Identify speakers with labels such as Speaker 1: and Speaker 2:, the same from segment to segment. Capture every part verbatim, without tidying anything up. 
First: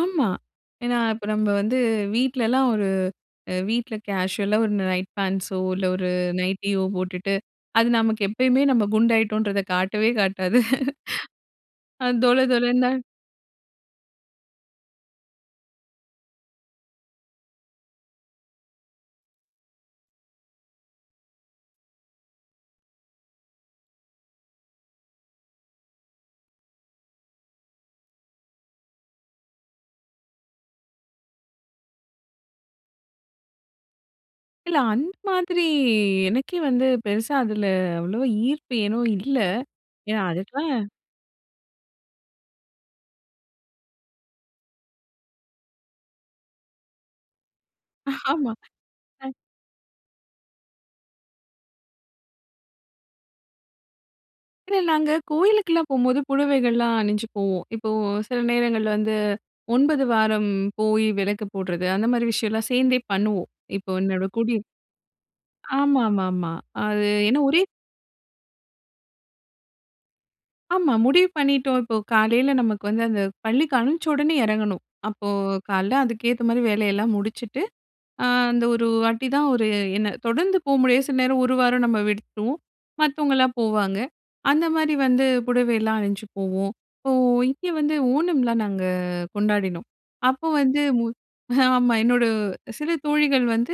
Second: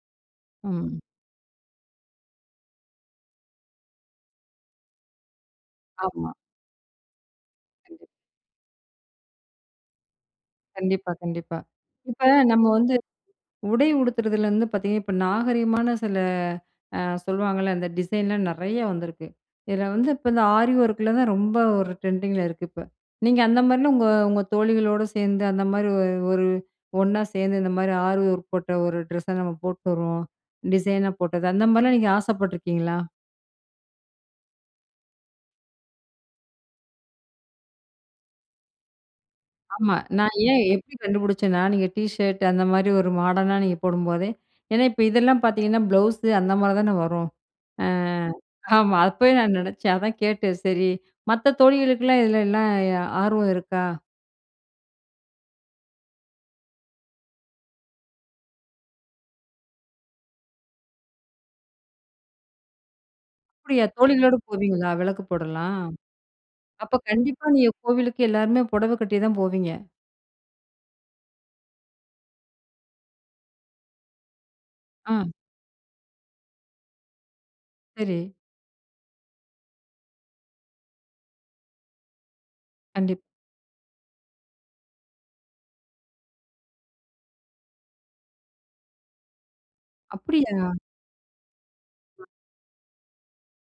Speaker 1: ஆமா.
Speaker 2: ம்.
Speaker 1: ஏன்னா, இப்போ நம்ம வந்து வீட்லலாம் ஒரு, அ வீட்ல கேஷுவலா ஒரு நைட் பேண்ட்ஸோ இல்ல ஒரு
Speaker 2: ஆமா.
Speaker 1: நைட்டியோ போட்டுட்டு அது
Speaker 2: கண்டிப்பா.
Speaker 1: நமக்கு எப்பயுமே நம்ம குண்டாயிட்டோம்ன்றத காட்டவே காட்டாது.
Speaker 2: கண்டிப்பா. கண்டிப்பா.
Speaker 1: அது
Speaker 2: இப்போ,
Speaker 1: தொல
Speaker 2: நம்ம
Speaker 1: தொலனு
Speaker 2: வந்து
Speaker 1: தான்.
Speaker 2: உடை உடுத்துறதுலேருந்து பார்த்தீங்கன்னா, இப்போ நாகரீகமான சில ஆ சொல்வாங்கல்ல அந்த டிசைன்லாம் நிறைய வந்திருக்கு. இதில வந்து, இப்போ இந்த ஆரி ஓர்க்ல தான் ரொம்ப ஒரு ட்ரெண்டிங்கில இருக்கு இப்ப. நீங்க அந்த மாதிரிலாம் உங்க உங்க தோழிகளோடு சேர்ந்து அந்த மாதிரி ஒரு ஒரு ஒண்ணா சேர்ந்து, இந்த மாரி ஆரி வொர்க் போட்ட ஒரு ட்ரெஸ்ஸை நம்ம போட்டு வருவோம், டிசைனா போட்டது அந்த மாதிரிலாம் நீங்க ஆசைப்பட்டுருக்கீங்களா?
Speaker 1: இல்ல. அந்த மாதிரி எனக்கே வந்து பெருசா அதில அவ்வளோவா ஈர்ப்பு ஏனோ இல்ல.
Speaker 2: ஆமா.
Speaker 1: ஏன்னா
Speaker 2: நான் ஏன்?
Speaker 1: அதுக்கெல்லாம்.
Speaker 2: எப்படி கண்டுபிடிச்சேன்னா, நீங்க டீ ஷர்ட் அந்த மாதிரி ஒரு மாடர்னா நீங்க போடும்போதே ஏன்னா இப்ப இதெல்லாம் பார்த்தீங்கன்னா, ப்ளவுஸு அந்த மாதிரி தானே வரும், ஆ.
Speaker 1: ஆமா.
Speaker 2: ஆமா.
Speaker 1: அ.
Speaker 2: அப்பவே நான் நினைச்சேன் அதான் கேட்டேன், சரி மத்த தோழிகளுக்கெல்லாம் இதில எல்லாம் எ ஆர்வம் இருக்கா?
Speaker 1: இல்ல, நாங்க கோயிலுக்கெல்லாம் போகும்போது புடவைகள்லாம் அணிஞ்சு போவோம். இப்போ சில நேரங்கள் வந்து ஒன்பது வாரம் போய் விளக்கு போடுறது, அந்த மாதிரி விஷயம்லாம் சேர்ந்தே பண்ணுவோம்,
Speaker 2: அப்படியா?
Speaker 1: இப்போ என்னோட
Speaker 2: தோழிகளோடு
Speaker 1: குடிய,
Speaker 2: போவீங்களா? விளக்கு போடலாம்.
Speaker 1: ஆமா, ஆமா, ஆமா.
Speaker 2: அப்ப
Speaker 1: அது என்ன
Speaker 2: கண்டிப்பா
Speaker 1: ஒரே,
Speaker 2: நீங்க கோவிலுக்கு எல்லாருமே புடவை கட்டி தான் போவீங்க.
Speaker 1: ஆமா. முடிவு பண்ணிட்டோம், இப்போ காலையில நமக்கு வந்து அந்த பள்ளிக்கு அமிச்சி உடனே இறங்கணும்.
Speaker 2: அ.
Speaker 1: அப்போ காலையில அதுக்கேத்த மாதிரி வேலையெல்லாம் முடிச்சுட்டு, ஆ
Speaker 2: சரி.
Speaker 1: அந்த ஒரு வாட்டி தான். ஒரு என்ன தொடர்ந்து போ முடியாது, சில நேரம் ஒரு வாரம் நம்ம விட்டுடுவோம்.
Speaker 2: கண்டிப்.
Speaker 1: மத்தவங்கலாம் போவாங்க. அந்த மாதிரி வந்து புடவை எல்லாம் அணிஞ்சு போவோம். இப்போ இங்கே வந்து ஓணம்லாம் நாங்க கொண்டாடினோம். அப்போ
Speaker 2: அப்படியா?
Speaker 1: வந்து மு ஆமா என்னோட
Speaker 2: அ.
Speaker 1: சில தோழிகள் வந்து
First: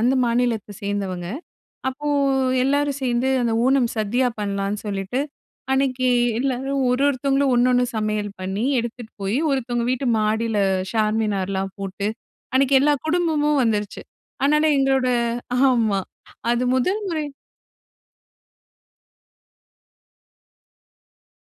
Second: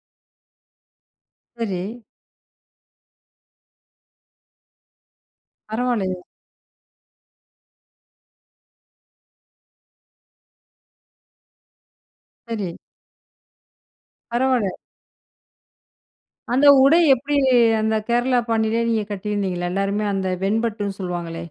Speaker 1: அந்த மாநிலத்த சேர்ந்தவங்க.
Speaker 2: சரி.
Speaker 1: அப்போ எல்லாரும் சேர்ந்து அந்த ஓணம் சதியா பண்ணலான்னு சொல்லிட்டு, அன்னைக்கு
Speaker 2: பரவாலையே!
Speaker 1: எல்லாரும் ஒரு ஒருத்தவங்களும் ஒன்னொன்னு சமையல் பண்ணி, எடுத்துட்டு போய் ஒருத்தவங்க வீட்டு மாடியில ஷார்மினார்லாம் போட்டு,
Speaker 2: சரி.
Speaker 1: அன்னிக்கு எல்லா குடும்பமும் வந்துருச்சு. அதனால
Speaker 2: பரவால!
Speaker 1: எங்களோட ஆமா. அது
Speaker 2: அந்த உடை
Speaker 1: முதல் முறை,
Speaker 2: எப்படி அந்த கேரளா பாணிலேயே நீங்க கட்டியிருந்தீங்களா? எல்லாருமே அந்த வெண்பட்டுன்னு சொல்லுவாங்களே!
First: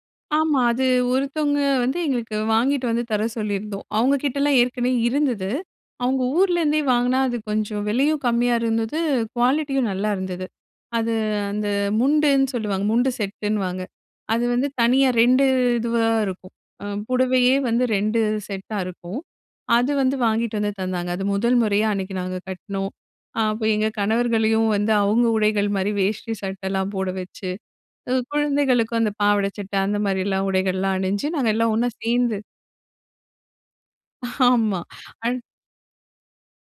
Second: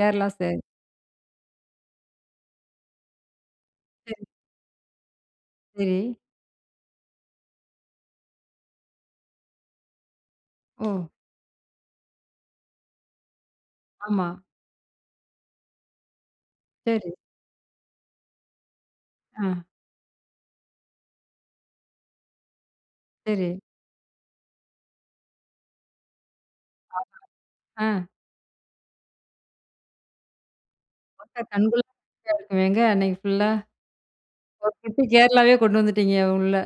Speaker 2: கேரளா
Speaker 1: ஆமா.
Speaker 2: சேரீ.
Speaker 1: அது ஒருத்தவங்க வந்து எங்களுக்கு வாங்கிட்டு வந்து தர சொல்லியிருந்தோம். அவங்க
Speaker 2: சரி.
Speaker 1: கிட்டலாம் ஏற்கனவே இருந்தது.
Speaker 2: சரி.
Speaker 1: அவங்க ஊர்லேருந்தே வாங்கினா அது கொஞ்சம் விலையும் கம்மியா இருந்தது, குவாலிட்டியும் நல்லா இருந்தது.
Speaker 2: ஓ!
Speaker 1: அது அந்த முண்டுன்னு சொல்லுவாங்க. முண்டு செட்டுன்னுவாங்க.
Speaker 2: ஆமா.
Speaker 1: அது வந்து தனியா ரெண்டு இதுவா இருக்கும்.
Speaker 2: சரி.
Speaker 1: புடவையே வந்து ரெண்டு செட்டா இருக்கும்,
Speaker 2: ஆ.
Speaker 1: அது வந்து வாங்கிட்டு வந்து தந்தாங்க. அது முதல் முறையா அன்னைக்கு நாங்க கட்னோம்.
Speaker 2: சரி.
Speaker 1: அப்போ எங்க கணவர்களையும் வந்து அவங்க உடைகள் மாதிரி வேஷ்டி சட்டைலாம்
Speaker 2: ஆமா.
Speaker 1: போட வச்சு,
Speaker 2: ஆ.
Speaker 1: குழந்தைகளுக்கும் அந்த பாவாடை சட்டை அந்த மாதிரியெல்லாம் உடைகள்லாம் அணிஞ்சு,
Speaker 2: பாக்க
Speaker 1: நாங்க எல்லாம்
Speaker 2: கண்குள்ளா
Speaker 1: ஒண்ணா
Speaker 2: காட்சியா
Speaker 1: சேர்ந்து.
Speaker 2: இருக்குமேங்க, அன்னைக்கு ஃபுல்லா. ஒரு
Speaker 1: ஆமா,
Speaker 2: குட்டி
Speaker 1: அந்.
Speaker 2: கேரளாவே கொண்டு வந்துட்டீங்க, உள்ள.